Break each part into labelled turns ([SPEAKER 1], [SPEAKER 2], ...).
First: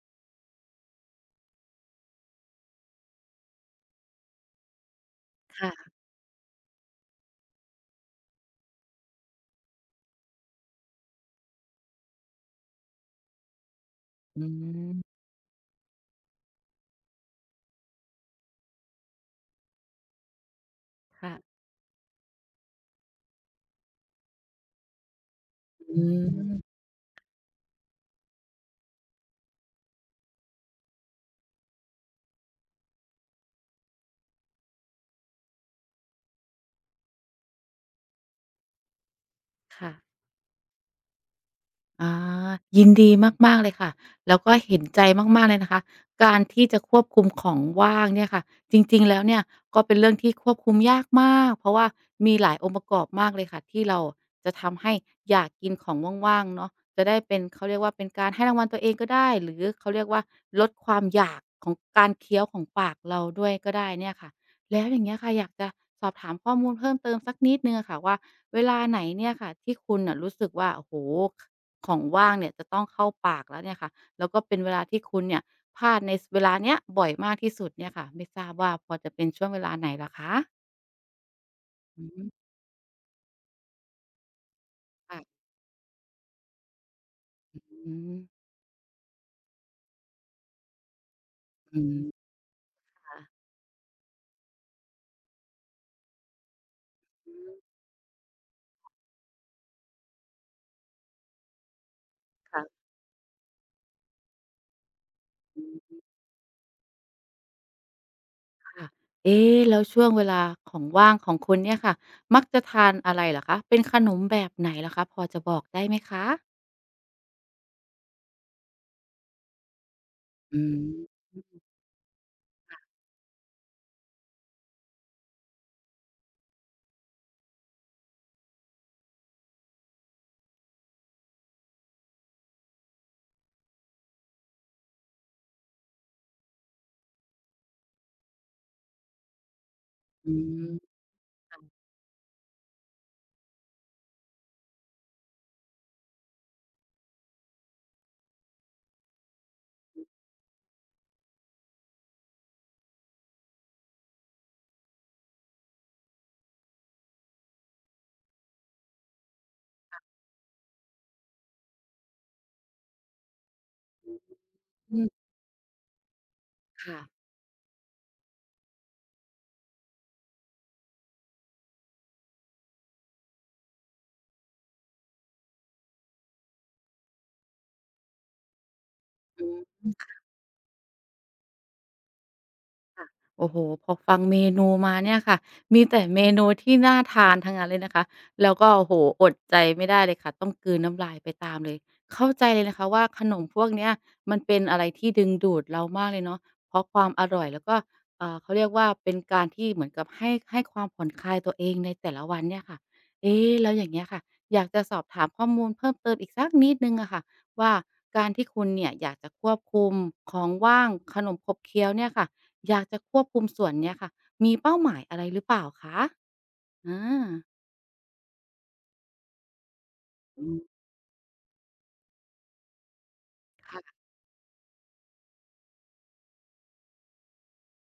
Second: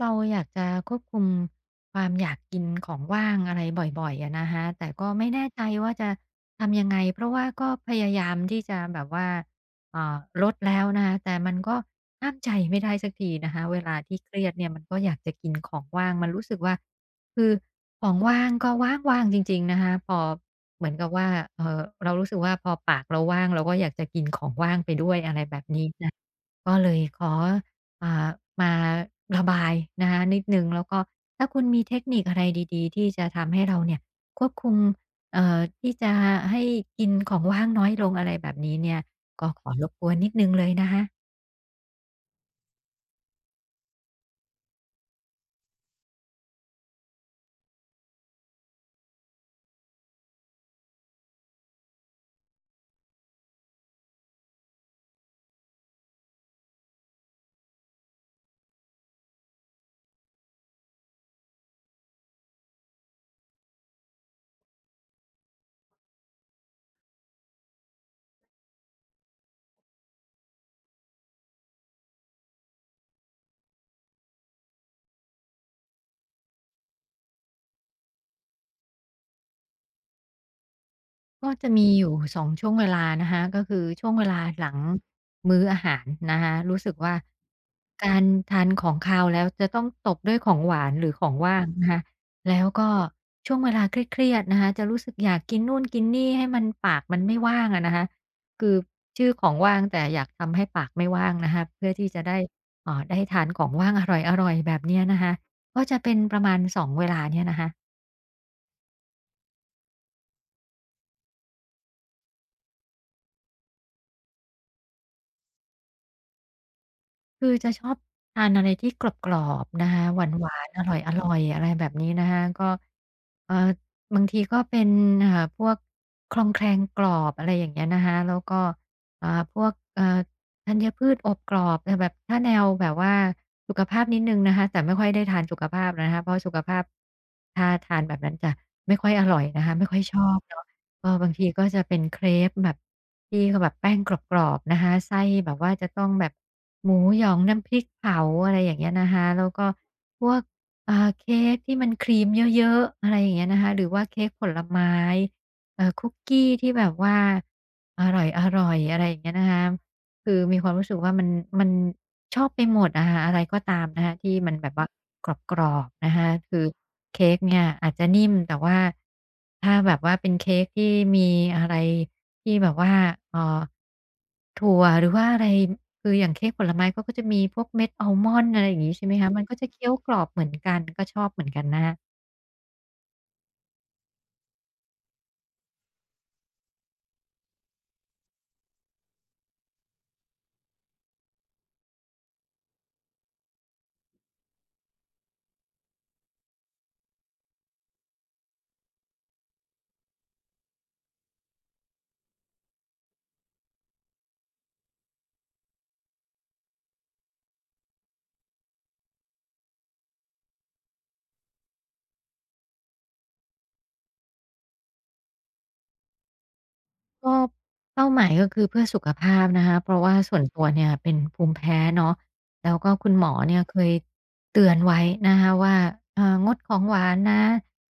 [SPEAKER 1] เราอยากจะควบคุมความอยากกินของว่างอะไรบ่อยๆอะนะคะแต่ก็ไม่แน่ใจ
[SPEAKER 2] ค่ะ
[SPEAKER 1] ว่าจะทำยังไง เพราะว่าก็พยายามที่จะแบบว่าเอ่อลดแล้วนะคะแต่มันก็ห้ามใจไม่ได้สักทีนะคะเวลาที่เครี
[SPEAKER 2] อื
[SPEAKER 1] ยดเนี่ยมันก็อยา
[SPEAKER 2] ม
[SPEAKER 1] กจะกินของว่างมันรู้สึกว่าคือของว่างก็ว่างๆจริงๆนะคะพอเหมือนกับว่า
[SPEAKER 2] ค่ะ
[SPEAKER 1] เรารู้สึกว่าพอปากเราว่างเราก็อยากจะกินของว่างไปด้วยอะไรแบบนี้
[SPEAKER 2] อื
[SPEAKER 1] นะ
[SPEAKER 2] อม
[SPEAKER 1] ก็เลยขออ่ามาระบายนะคะนิดหนึ่งแล้วก็ถ้าคุณมีเทคนิคอะไรดีๆที่จะทำให้เราเนี่ยควบคุมที่จะให้กินของว่างน้อยลงอะไรแบบนี้เนี่ยก็ขอรบกวน
[SPEAKER 2] ค่ะ
[SPEAKER 1] นิดหนึ่งเลยนะคะ
[SPEAKER 2] อายินดีมากๆเลยค่ะแล้วก็เห็นใจมากๆเลยนะคะการที่จะควบคุมของว่างเนี่ยค่ะจริงๆแล้วเนี่ยก็เป็นเรื่องที่ควบคุมยากมากเพราะว่ามีหลายองค์ประกอบมากเลยค่ะที่เราจะทำให้อยากกินของว่างๆเนาะจะได้เป็นเขาเรียกว่าเป็นการให้รางวัลตัวเองก็ได้หรือเขาเรียกว่าลดความอยากของการเคี้ยวของปากเราด้วยก็ได้เนี่ยค่ะแล้วอย่างเงี้ยค่ะอยากจะสอบถามข้อมูลเพิ่มเติมสักนิดหนึ่งอะค่ะว่าเวลาไหนเนี่ยค่ะที่คุณน่ะรู้สึกว่าโอ้โฮ ของว่างเนี่ยจะต้องเข้าปากแล้วเนี่ยค่ะแล้วก็เป็นเวลาที่คุณเนี่ยพลาดในเวลาเนี้ยบ่อยมากที่สุดเนี่ยค่ะไม่ทราบว่าพอจะเป็นช่วงเวลาไหนล่ะคะ
[SPEAKER 1] ก็จะมีอ
[SPEAKER 2] อื
[SPEAKER 1] ยู่
[SPEAKER 2] ม
[SPEAKER 1] 2ช่วงเวลานะคะก็คือช่วงเวลาหลัง
[SPEAKER 2] ค่ะ
[SPEAKER 1] มื้ออาหารนะคะรู้สึกว่า
[SPEAKER 2] อื
[SPEAKER 1] กา
[SPEAKER 2] ม
[SPEAKER 1] รทานของคาวแล้วจะต้องตบด้วยของหวานหรือของว่าง
[SPEAKER 2] อื
[SPEAKER 1] นะคะ
[SPEAKER 2] ม
[SPEAKER 1] แล้วก็
[SPEAKER 2] ค่ะ
[SPEAKER 1] ช่วงเวลาเครียดๆนะคะจะรู้สึกอยากกินนู่นกินนี่ให้มันปากมัน
[SPEAKER 2] อื
[SPEAKER 1] ไม่ว่า
[SPEAKER 2] ม
[SPEAKER 1] งอะนะคะคือชื่อของว่างแต่อยากทำให้ปากไม่ว่างนะคะเพื่อที่จะได้
[SPEAKER 2] ค่ะ
[SPEAKER 1] ได้ทานของว่างอร่อยๆแบบเนี้ยนะคะ
[SPEAKER 2] อื
[SPEAKER 1] ก็จะ
[SPEAKER 2] ม
[SPEAKER 1] เป็นประมาณ2เวลาเนี่ยนะคะ
[SPEAKER 2] ค่ะเอ๊แล้วช่วงเวลาของว่างของคุณเนี่ยค่ะมักจะทานอะไรเหรอคะเป็นขนมแบบไหนเหรอคะพอจะบอกได้ไหมคะ
[SPEAKER 1] คือจะชอบทานอะไรที่กรอบๆนะคะหวา
[SPEAKER 2] อื
[SPEAKER 1] นๆอร่
[SPEAKER 2] ม
[SPEAKER 1] อยๆอะไรแบบนี้นะคะก็เอ่อบางทีก็เป็นอ่าพวกคลองแคลงกรอบอะไรอย่างเงี้ยนะคะแล้วก็อ่าพวกธัญพืชอบกรอบแต่แบบถ้าแนวแบบว่าสุขภาพนิดหนึ่งนะคะแต่ไม่ค่อยได้ทานสุขภาพนะคะเพราะสุขภาพถ้าทานแบบนั้นจะไม่ค่อยอร่อยนะคะไม่ค่อยชอ
[SPEAKER 2] อื
[SPEAKER 1] บเนาะ
[SPEAKER 2] ม
[SPEAKER 1] ก็บางทีก็จะเป็นเครปแบบที่เขาแบบแป้งกรอบๆนะคะไส้แบบว่าจะต้องแบบหมูหยองน้ำพริกเผาอะไรอย่างเงี้ยนะคะแล้วก็พวกเค้กที่มันครีมเยอะๆอะไรอย่างเงี้ยนะคะหรือว่าเค้กผลไม้คุกกี้ที่แบบว่าอร่อยอร่อยอะไรอย่างเงี้ยนะคะคือมีความรู้สึกว่ามัน ชอบไปหมดอะค่ะอะไรก็ตามนะคะที่มันแบบว่า
[SPEAKER 2] อื
[SPEAKER 1] ก
[SPEAKER 2] ม
[SPEAKER 1] รอบๆนะคะคือ
[SPEAKER 2] ค่ะ
[SPEAKER 1] เค้กเนี่ยอาจจะนิ่มแต่ว่าถ้าแบบว่าเป็นเค้กที่มีอะไรที่แบบว่าเอ่อถั่วหรือว่าอะไรคืออย่างเค้กผลไม้เขาก็จะมีพวกเม็ดอัลมอนด์อะไรอย่างงี้ใช่ไหมคะมั
[SPEAKER 2] อื
[SPEAKER 1] นก็จะ
[SPEAKER 2] ม
[SPEAKER 1] เคี้ยวกรอบเหมือนกันก็ชอบเหมือนกันนะคะ
[SPEAKER 2] ค่ะโอ้โฮพอฟังเมนูมาเนี่ยค่ะมีแต่เมนูที่น่าทานทั้งนั้นเลยนะคะแล้วก็โอ้โฮอดใจไม่ได้เลยค่ะต้องกลืนน้ำลายไปตามเลยเข้าใจเลยนะคะว่าขนมพวกเนี้ยมันเป็นอะไรที่ดึงดูดเรามากเลยเนาะเพราะความอร่อยแล้วก็เขาเรียกว่าเป็นการที่เหมือนกับให้ความผ่อนคลายตัวเองในแต่ละวันเนี่ยค่ะเอ๊แล้วอย่างเงี้ยค่ะอยากจะสอบถามข้อมูลเพิ่มเติมอีกสักนิดหนึ่งอะค่ะว่าการที่คุณเนี่ยอยากจะควบคุมของว่างขนมขบเคี้ยวเนี่ยค่ะ อยากจะควบคุมส่วนเนี้ยค่ะ มีเป้าหมายอะไรหรือเปล่าคะอา
[SPEAKER 1] ก็เป้าหมายก็คือเพื่อสุขภาพนะคะเพราะว่าส่ว
[SPEAKER 2] อื
[SPEAKER 1] น
[SPEAKER 2] ม
[SPEAKER 1] ตัวเนี่ยเป็นภูมิแพ้เนาะแล้วก็คุณหมอเนี่ยเคย
[SPEAKER 2] ค่ะ
[SPEAKER 1] เตือนไว้นะคะว่างดของหวานนะ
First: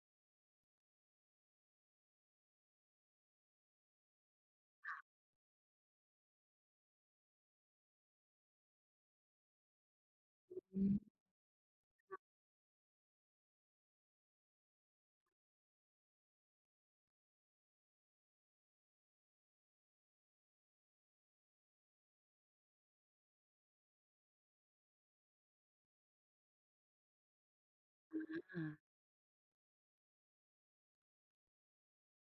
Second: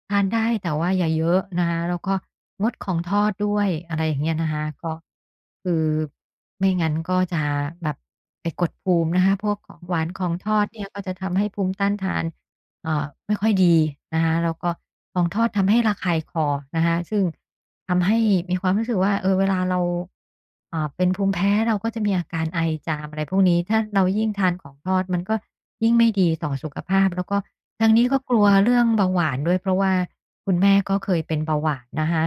[SPEAKER 1] ทานได้แต่ว่าอย่าเยอะนะคะแล้วก็งดของทอดด้วยอะไรอย่างเงี้ยนะคะก็คือไม่งั้นก็จะแบบไปกดภูมินะคะพวกของหวานของทอด
[SPEAKER 2] อื
[SPEAKER 1] เนี่ยก็
[SPEAKER 2] ม
[SPEAKER 1] จะทำให้ภูมิต้านทานไม่ค่อยดีนะคะแล้วก็ของทอดทำให้ระคายคอนะคะซึ่ง ทำให้มีความรู้สึกว่าเออเวลาเราเป็นภูมิแพ้เราก็จะมีอาการไอจามอะไรพวกนี้ถ้าเรายิ่งทานของทอดมันก็ยิ่งไม่ดีต่อสุขภาพแล้วก็ทางนี้ก็กลัวเรื่อง
[SPEAKER 2] อา
[SPEAKER 1] เบาหวานด้วยเพราะว่าคุณแม่ก็เคยเป็นเบาหวานนะคะ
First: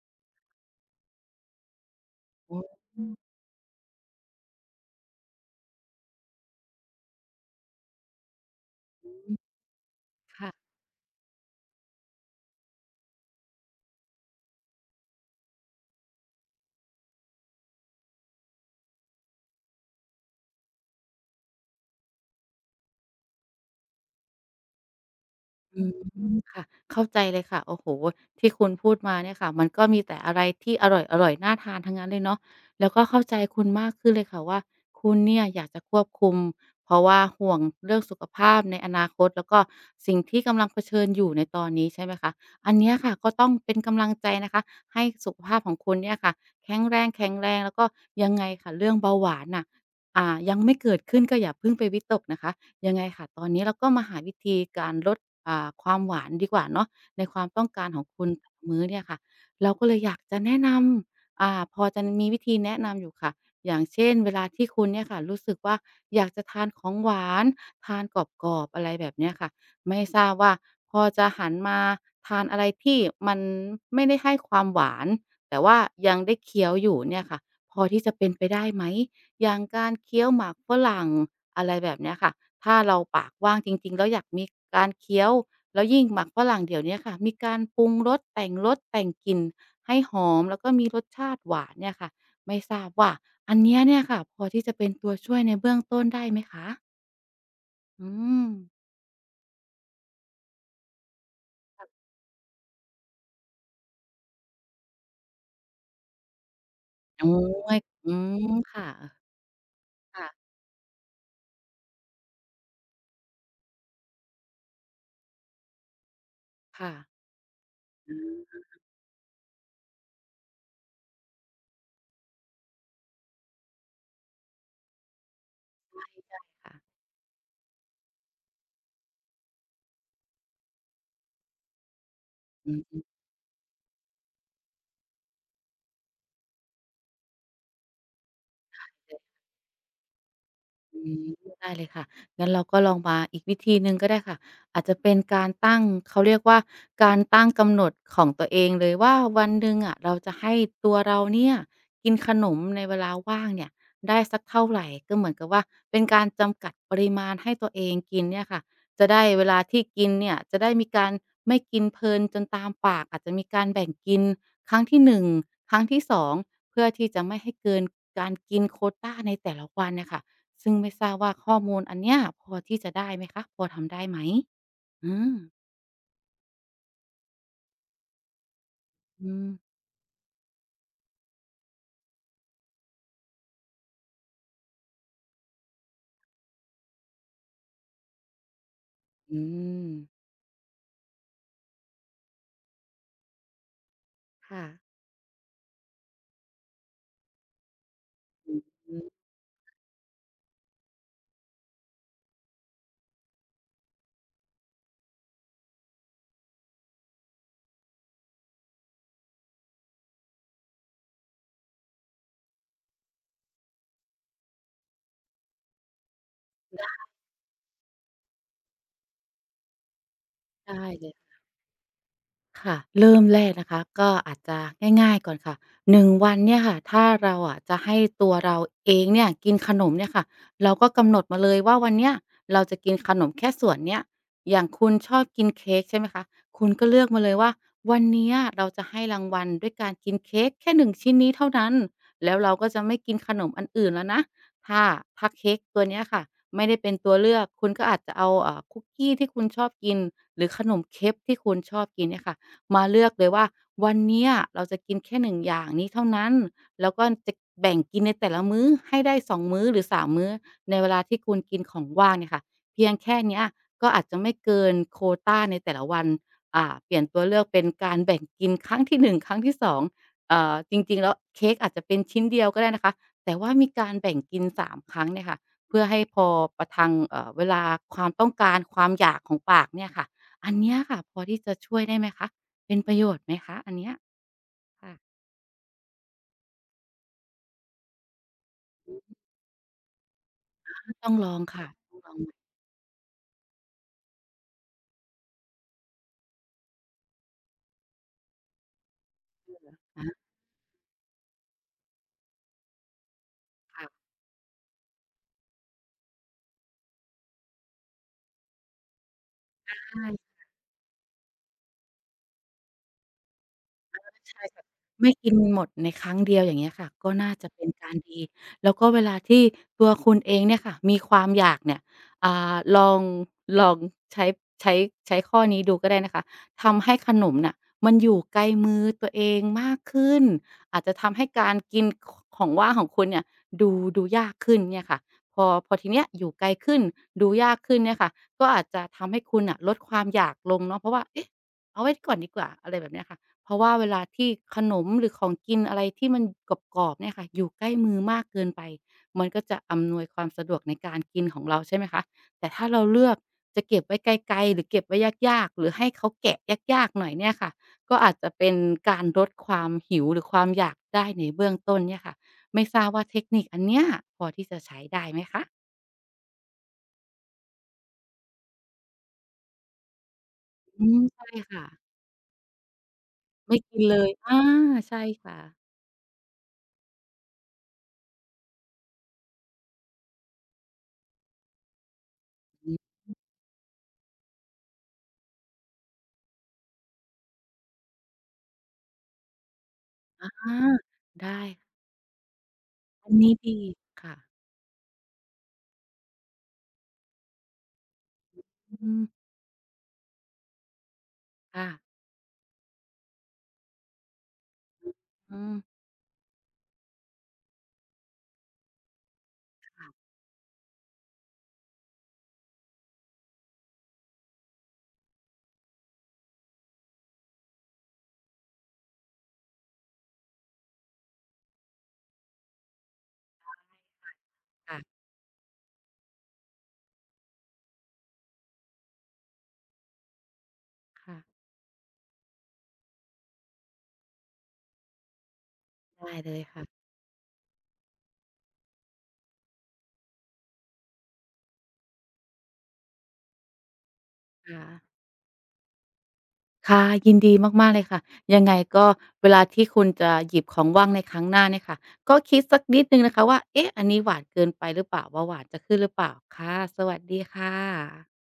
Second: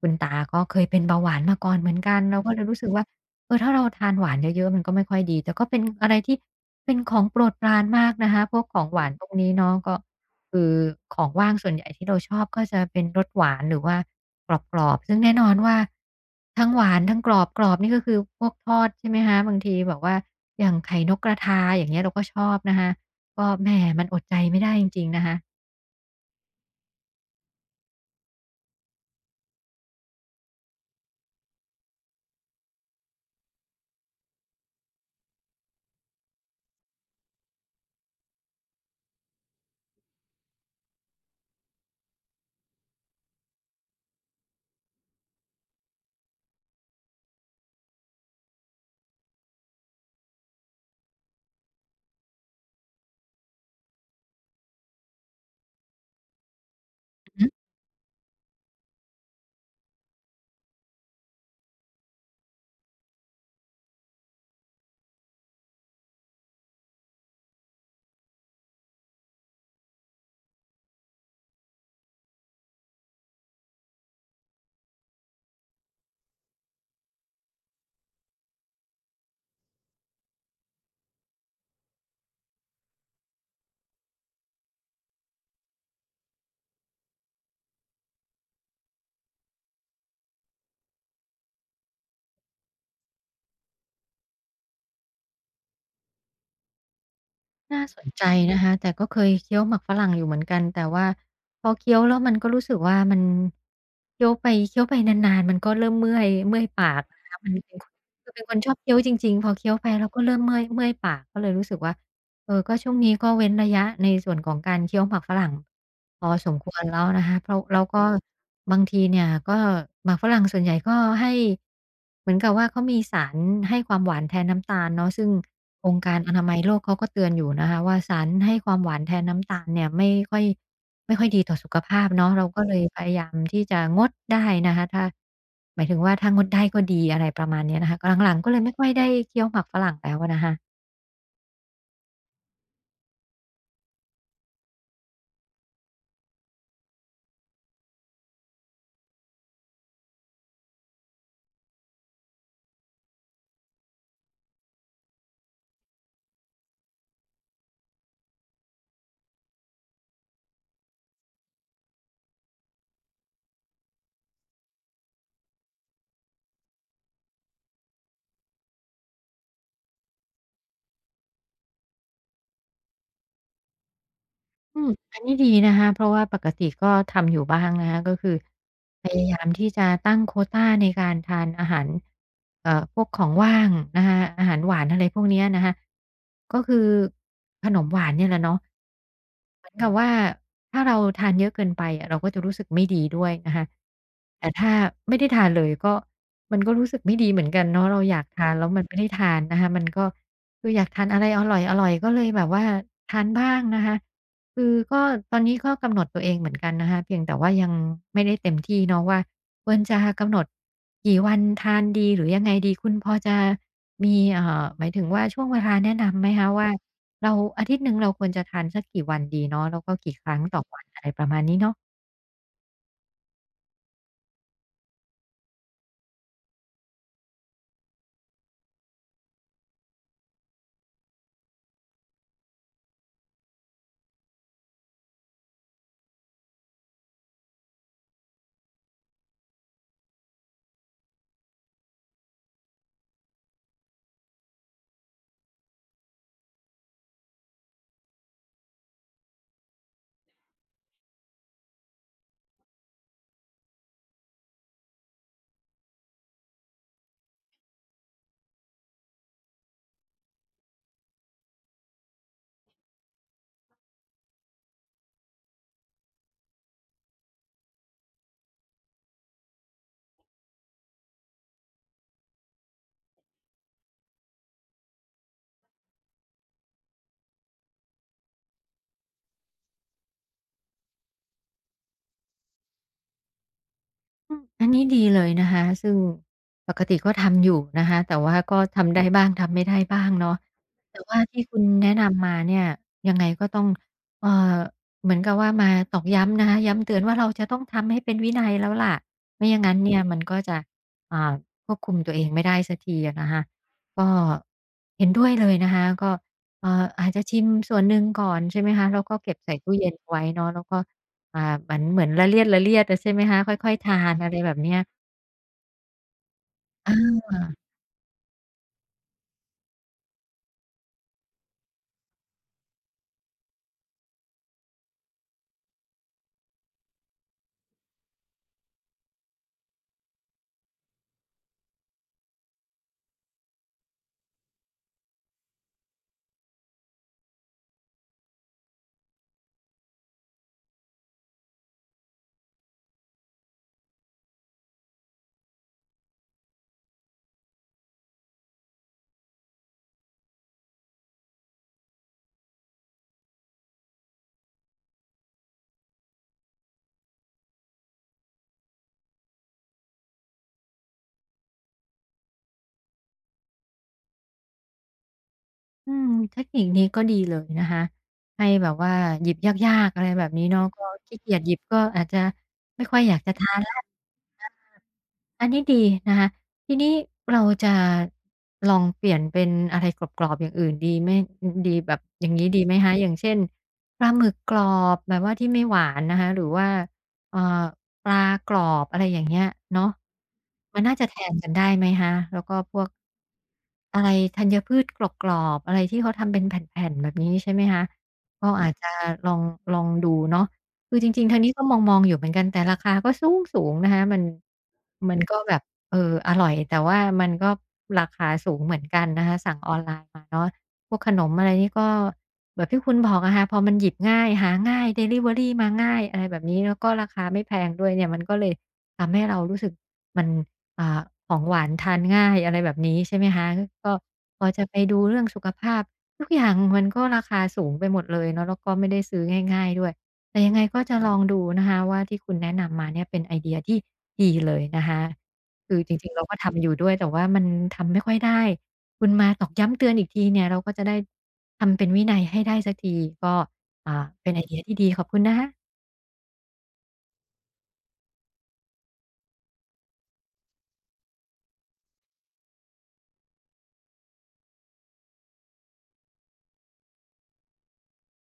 [SPEAKER 1] คุณตาก็เคยเป็นเบาหวานมาก่อนเหมือนกันเราก็
[SPEAKER 2] โอ
[SPEAKER 1] เลยรู้สึก
[SPEAKER 2] อื
[SPEAKER 1] ว่า
[SPEAKER 2] ม
[SPEAKER 1] เออถ้าเราทานหวานเยอะๆมันก็ไม่ค่อยดีแต่ก็เป็นอะไรที่เป็นของโปรดปรานมากนะคะพวกของหวานพวกนี้เนาะก็ คือ
[SPEAKER 2] ค่ะ
[SPEAKER 1] ของว่างส่วนใหญ่ที่เราชอบก็จะเป็นรสหวานหรือว่ากรอบๆซึ่งแน่นอนว่าทั้งหวานทั้งกรอบกรอบนี่ก็คือพวกทอดใช่ไหมคะบางทีแบบว่าอย่างไข่นกกระทาอย่างเงี้ยเราก็ชอบนะคะก็แหมมันอดใจไม่ได้จริงๆนะคะ
[SPEAKER 2] อืมค่ะเข้าใจเลยค่ะโอ้โฮที่คุณพูดมาเนี่ยค่ะมันก็มีแต่อะไรที่อร่อยๆน่าทานทั้งนั้นเลยเนาะแล้วก็เข้าใจคุณมากขึ้นเลยค่ะว่าคุณเนี่ยอยากจะควบคุมเพราะว่าห่วงเรื่องสุขภาพในอนาคตแล้วก็สิ่งที่กำลังเผชิญอยู่ในตอนนี้ใช่ไหมคะอันเนี้ยค่ะก็ต้องเป็นกำลังใจนะคะให้สุขภาพของคุณเนี่ยค่ะแข็งแรงแข็งแรงแล้วก็ยังไงค่ะเรื่องเบาหวานน่ะยังไม่เกิดขึ้นก็อย่าเพิ่งไปวิตกนะคะยังไงค่ะตอนนี้เราก็มาหาวิธีการลด ความหวานดีกว่าเนาะใน
[SPEAKER 1] อือ
[SPEAKER 2] ควา
[SPEAKER 1] ฮึ
[SPEAKER 2] มต้องการของคุณแต่ละมื้อเนี่ยค่ะเราก็เลยอยากจะแนะนำพอจะมีวิธีแนะนำอยู่ค่ะอย่างเช่นเวลาที่คุณเนี่ยค่ะรู้สึกว่าอยากจะทานของหวานทานกรอบๆอะไรแบบเนี้ยค่ะไม่ทราบว่าพอจะหันมาทานอะไรที่มันไม่ได้ให้ความหวานแต่ว่ายังได้เคี้ยวอยู่เนี่ยค่ะพอที่จะเป็นไปได้ไหม อย่างการเคี้ยวหมากฝรั่งอะไรแบบเนี้ยค่ะถ้าเราปากว่างจริงๆ แล้วอยากมีการเคี้ยวแล้วยิ่งหมักฝรั่งเดี๋ยวเนี้ยค่ะมีการปรุงรสแต่งรสแต่งกลิ่นให้หอมแล้วก็มีรสชาติหวานเนี่ยค่ะไม่ทราบว่าอันเนี้ยเนี่ยค่ะพอที่จะเป็นตัวช่วยในเบื้องต้นได้ไหมคะ
[SPEAKER 1] น่าส
[SPEAKER 2] อื
[SPEAKER 1] นใจ
[SPEAKER 2] ม
[SPEAKER 1] นะคะแต่ก็เคยเคี้ยวหมากฝรั่งอยู่เหมือนกันแต่ว่าพอเคี้ยว
[SPEAKER 2] ค่ะ
[SPEAKER 1] แล้วมันก็รู้สึกว่ามันเคี้ยวไปเคี้ยวไปนานๆมันก็เริ่มเมื่อยปากนะ
[SPEAKER 2] โอ้
[SPEAKER 1] คะมันเป็น
[SPEAKER 2] ยอื
[SPEAKER 1] คือเป็นค
[SPEAKER 2] ม
[SPEAKER 1] นชอบ
[SPEAKER 2] ค่ะ
[SPEAKER 1] เคี้ยวจริงๆพอเคี้ยวไปแล้วก็
[SPEAKER 2] ค่ะ
[SPEAKER 1] เริ่มเมื่อยปากก็เลยรู้สึกว่า เออก็ช่วงนี้ก็เว้นระยะในส่วนของการเคี้ยวหมากฝรั่งพอสมควร
[SPEAKER 2] ค่ะ
[SPEAKER 1] แล้วนะคะเพราะแล้วก็
[SPEAKER 2] อืม
[SPEAKER 1] บางทีเนี่ยก็หมากฝรั่งส่วนใหญ่ก็ให้เหมือนกับว่าเขามีสารให้ความหวานแทนน้ำตาลเนาะซึ่งองค์การอนามัยโล
[SPEAKER 2] ค่ะ
[SPEAKER 1] กเขาก็เตือนอยู่นะคะว่าสารให้ความหวานแทนน้ำตาลเนี่ยไม่ค่อยดีต่อสุขภาพเนาะเราก็เล
[SPEAKER 2] อื
[SPEAKER 1] ยพ
[SPEAKER 2] ม
[SPEAKER 1] ยายามที่จะงดได้นะคะถ้าหมายถึงว่าถ้างดได้ก็ดีอะไรประมาณเนี้ยนะคะหลังๆก็เลยไม่ค่อยได้เคี้ยวหมากฝรั่งแล้วอะนะคะ
[SPEAKER 2] อืมได้เลยค่ะงั้นเราก็ลองมาอีกวิธีหนึ่งก็ได้ค่ะอาจจะเป็นการตั้งเขาเรียกว่าการตั้งกำหนดของตัวเองเลยว่าวันหนึ่งอะเราจะให้ตัวเราเนี่ยกินขนมในเวลาว่างเนี่ยได้สักเท่าไรก็เหมือนกับว่าเป็นการจำกัดปริมาณให้ตัวเองกินเนี่ยค่ะจะได้เวลาที่กินเนี่ยจะได้มีการไม่กินเพลินจนตามปากอาจจะมีการแบ่งกินครั้งที่1ครั้งที่2เพื่อที่จะไม่ให้เกินการกินโควตาในแต่ละวันเน่ยค่ะ ซึ่งไม่ทราบว่าข้อมูลอันเนี้ยพอที่จะได้ไหมคะพอทำได้ไหม
[SPEAKER 1] อืม
[SPEAKER 2] อื
[SPEAKER 1] อันนี้
[SPEAKER 2] ม
[SPEAKER 1] ดีนะคะเพราะว่าปกติก็ทำอยู่บ้างนะคะก็คือพยา
[SPEAKER 2] อื
[SPEAKER 1] ยาม
[SPEAKER 2] ม
[SPEAKER 1] ที่จะตั้งโควตาในการทานอาหารพวกของว่างนะคะอาหารหวานอะไรพวกเนี้ยนะคะก็คือขนมหวานเนี่ยแหละเนาะ
[SPEAKER 2] อื
[SPEAKER 1] เหมือน
[SPEAKER 2] ม
[SPEAKER 1] กับว่าถ้าเราทานเยอะเกินไปอะเราก็จะรู้สึกไม่ดีด้วยนะคะแต่
[SPEAKER 2] ค่ะ
[SPEAKER 1] ถ้าไม่ได้ทานเลยก็มันก็รู้สึกไม่ดีเหมือนกันเนาะเราอยากทา
[SPEAKER 2] อื
[SPEAKER 1] น
[SPEAKER 2] อ
[SPEAKER 1] แล้วมัน
[SPEAKER 2] ฮึ
[SPEAKER 1] ไม่ได้ทานนะคะมันก็คืออยากทานอะไรอร่อยๆก็เลยแบบว่าทานบ้างนะคะ คือก็ตอนนี้ก็กำหนดตัวเองเหมือนกันนะคะเพียงแต่ว่ายังไม่ได้เต็มที่เนาะว่าควรจะกำหนดกี่วันทานดีหรือยังไงดีคุณพอจะมีหมายถึงว่าช่วงเวลาแนะนำไหมคะว่าเราอาทิตย์หนึ่งเราควรจะทานสักกี่วันดีเนาะแล้วก็กี่ครั้งืต่อ
[SPEAKER 2] ใช่
[SPEAKER 1] วันอะ
[SPEAKER 2] เล
[SPEAKER 1] ไร
[SPEAKER 2] ย
[SPEAKER 1] ประมาณนี้เนาะ
[SPEAKER 2] ค่ะเริ่มแรกนะคะก็อาจจะง่ายๆก่อนค่ะ1วันเนี่ยค่ะถ้าเราอะจะให้ตัวเราเองเนี่ยกินขนมเนี่ยค่ะเราก็กำหนดมาเลยว่าวันเนี้ยเราจะกินขนมแค่ส่วนเนี้ยอย่างคุณชอบกินเค้กใช่ไหมคะคุณก็เลือกมาเลยว่าวันเนี้ยเราจะให้รางวัลด้วยการกินเค้กแค่หนึ่งชิ้นนี้เท่านั้นแล้วเราก็จะไม่กินขนมอันอื่นแล้วนะถ้าถ้าเค้กตัวเนี้ยค่ะไม่ได้เป็นตัวเลือกคุณก็อาจจะเอาคุกกี้ที่คุณชอบกินหรือขนมเคกที่คุณชอบกินเนี่ยค่ะ มาเลือกเลยว่าวันเนี้ยเราจะกินแค่1อย่างนี้เท่านั้นแล้วก็จะแบ่งกินในแต่ละมื้อให้ได้2มื้อหรือ3มมื้อในเวลาที่คุณกินของว่างเนี่ยค่ะเพียงแค่เนี้ยก็อาจจะไม่เกินโควตาในแต่ละวันอ่าเปลี่ยนตัวเลือกเป็นการแบ่งกินครั้งที่1ครั้งที่2จริงๆแล้วเค้กอาจจะเป็นชิ้นเดียวก็ได้นะคะแต่ว่ามีการแบ่งกินสามครั้งเนี่ยค่ะเพื่อให้พอประทังเวลาความต้องการความอยากของปากเนี่ยค่ะอันเนี้ยค่ะพอที่จะช่วยได้ไหมคะ เป็นประโยชน์ไหมคะอันเนี้ย
[SPEAKER 1] อืมอันนี้
[SPEAKER 2] ค่ะ
[SPEAKER 1] ดีเลยนะคะซึ่งปกติก็ทำอยู่นะคะแต่ว่าก็ทำได้บ้างทำไม่ได้บ้างเนาะแต่
[SPEAKER 2] ต้อง
[SPEAKER 1] ว่า
[SPEAKER 2] ลอ
[SPEAKER 1] ที่
[SPEAKER 2] ง
[SPEAKER 1] คุณ
[SPEAKER 2] ค่ะ
[SPEAKER 1] แนะ
[SPEAKER 2] ต้องลอง
[SPEAKER 1] นำมาเนี่ยยังไงก็ต้องเอ่อเหมือนกับว่ามาตอกย้ำนะคะย้ำเตือนว่าเราจะต้องทำให้เป็นวินัยแล้วล่ะไม่อย่างงั้นเนี่ยมัน
[SPEAKER 2] นะ
[SPEAKER 1] ก็จะอ่าควบคุมตัวเองไม่ได้สักทีอะนะคะ
[SPEAKER 2] ค่ะ
[SPEAKER 1] ก็เห็นด้วยเลยนะคะก็อาจจะชิมส่วนหนึ่งก่อนใช่ไหมคะแล้วก็เก็บใส่ตู้เย็นไว้
[SPEAKER 2] ใช่
[SPEAKER 1] เนาะแล้วก็ อ่ามันเหมือนละเลียดอะใช่ไหมคะค่อยๆทานอะไร
[SPEAKER 2] ใช่
[SPEAKER 1] แบบ
[SPEAKER 2] ค่ะ
[SPEAKER 1] เนี้ย
[SPEAKER 2] ไม่กินหมดในครั้งเดียวอย่างเงี้ยค่ะก็
[SPEAKER 1] อา
[SPEAKER 2] น่าจะเป็นการดีแล้วก็เวลาที่ตัวคุณเองเนี่ยค่ะมีความอยากเนี่ยอ่าลองใช้ใช้ใช้ข้อนี้ดูก็ได้นะคะทำให้ขนมน่ะมันอยู่ไกลมือตัวเองมากขึ้นอาจจะทำให้การกินขของว่างของคุณเนี่ยดูดูยากขึ้นเนี่ยค่ะพอทีเนี้ยอยู่ไกลขึ้นดูยากขึ้นเนี่ยค่ะก็อาจจะทำให้คุณน่ะลดความอยากลงเนาะเพราะว่าเอ๊ะเอาไว้ก่อนดีกว่าอะไรแบบเนี้ยค่ะ เพราะว่าเวลาที่ขนมหรือของกินอะไรที่มันกรอบๆเนี่ยค่ะอยู่ใกล้มือมากเกินไปมันก็จะอำนวยความสะดวกในการกินของเราใช่ไหมคะแต่ถ้าเราเลือกจะเก็บไว้ไกลๆหรือเก็บไว้ยากๆหรือให้เขาแกะยากๆหน่อยเนี่ยค่ะก็อาจจะเป็นการลดความหิวหรือความอยากได้ในเบื้องต้นเนี่ยค่ะไม่ทราบว่าเทคนิคอันเนี้ยพอที่จะใช้ได้ไหมคะ
[SPEAKER 1] อืมเทคนิคนี้ก็ดีเลยนะคะให้แบบว่าหยิบยากๆอะไรแบบนี้เนาะก็
[SPEAKER 2] อืม
[SPEAKER 1] ขี้
[SPEAKER 2] ใช่
[SPEAKER 1] เกียจหยิบ
[SPEAKER 2] ค่ะ
[SPEAKER 1] ก็อาจจะไม่ค่อยอยากจะทา
[SPEAKER 2] ไม่
[SPEAKER 1] นแล้ว
[SPEAKER 2] กินเลยอา
[SPEAKER 1] อา
[SPEAKER 2] ใช่ค่ะ
[SPEAKER 1] อันนี้ดีนะคะทีนี้เราจะลองเปลี่ยนเป็นอะไรกรอบๆอย่างอื่นดีไหมอือดีแบบอย่างงี้ดีไหม
[SPEAKER 2] อื
[SPEAKER 1] คะ
[SPEAKER 2] ม
[SPEAKER 1] อย่างเช่นปลาหมึกกรอบแบบว่าที่ไม่หวานนะคะหรือว่าเอ่อ ปลากรอบอะไรอย่างเงี้ยเนาะ
[SPEAKER 2] อา
[SPEAKER 1] มันน่าจะแทน
[SPEAKER 2] ได้
[SPEAKER 1] กันได้ไหมคะแล้วก็พวก
[SPEAKER 2] อันนี้ดี
[SPEAKER 1] อะไร
[SPEAKER 2] ค่ะ
[SPEAKER 1] ธัญพืชกรอบๆอะไรที่เขาทำเป็นแผ่นๆแบบนี้ใช่ไหมคะก็อาจจะ
[SPEAKER 2] อืม
[SPEAKER 1] ลองลองดูเนาะคือจริงๆทางนี้ก็ม
[SPEAKER 2] ค่ะ
[SPEAKER 1] องๆอยู่เหมือนกันแต่ราคาก็สูงๆนะคะมันก็
[SPEAKER 2] อื
[SPEAKER 1] แบ
[SPEAKER 2] ม
[SPEAKER 1] บเอออร่อยแต่ว่ามันก็ราคาสูงเหมือนกันนะคะสั่งออน
[SPEAKER 2] ค่ะ
[SPEAKER 1] ไลน์มาเนาะ พวกขนมอะไรนี่ก็แบบที่คุณบอกอะค่ะพอมันหยิบง่ายหาง่ายดิลิเวอรีมาง่ายอะไรแบบนี้แล้วก็ราคาไม่แพงด้วยเนี่ยมันก็เลยทำให้เรารู้สึกมันอ่าของหวานทานง่ายอะไรแบบนี้ใช่ไหมคะก็พอจะไปดู
[SPEAKER 2] ค่ะ
[SPEAKER 1] เรื่องสุขภาพทุกอย่างมันก็ราคาสูงไปหมดเลยเนาะแล้วก็ไม่ได้ซื้อง่ายๆด้วยแต่ยังไงก็จะลอ
[SPEAKER 2] ค่ะ
[SPEAKER 1] งดูนะคะว่าที่คุณแนะนำมาเนี่ยเป็นไอเดียที่ดีเลยนะคะคือจริง
[SPEAKER 2] ได้
[SPEAKER 1] ๆเรา
[SPEAKER 2] เล
[SPEAKER 1] ก็
[SPEAKER 2] ย
[SPEAKER 1] ทำ
[SPEAKER 2] ค่ะ
[SPEAKER 1] อยู่ด้วยแต่ว่ามันทำไม่ค่อยได้ คุณมาตอกย้ำเตือนอีกทีเนี่ยเราก็จะได้ทำเป็นวินัยให้ได้สักทีก็อ่าเป็นไอเดีย
[SPEAKER 2] ค่ะ
[SPEAKER 1] ที่ดีขอบคุณนะคะ
[SPEAKER 2] ค่ะ ยินดีมากๆเลยค่ะ ยังไงก็เวลาที่คุณจะหยิบของว่างในครั้งหน้าเนี่ยค่ะ ก็คิดสักนิดหนึ่งนะคะว่าเอ๊ะอันนี้หวานเกินไปหรือเปล่าเบาหวานจะขึ้นหรือเปล่า ค่ะ สวัสดีค่ะ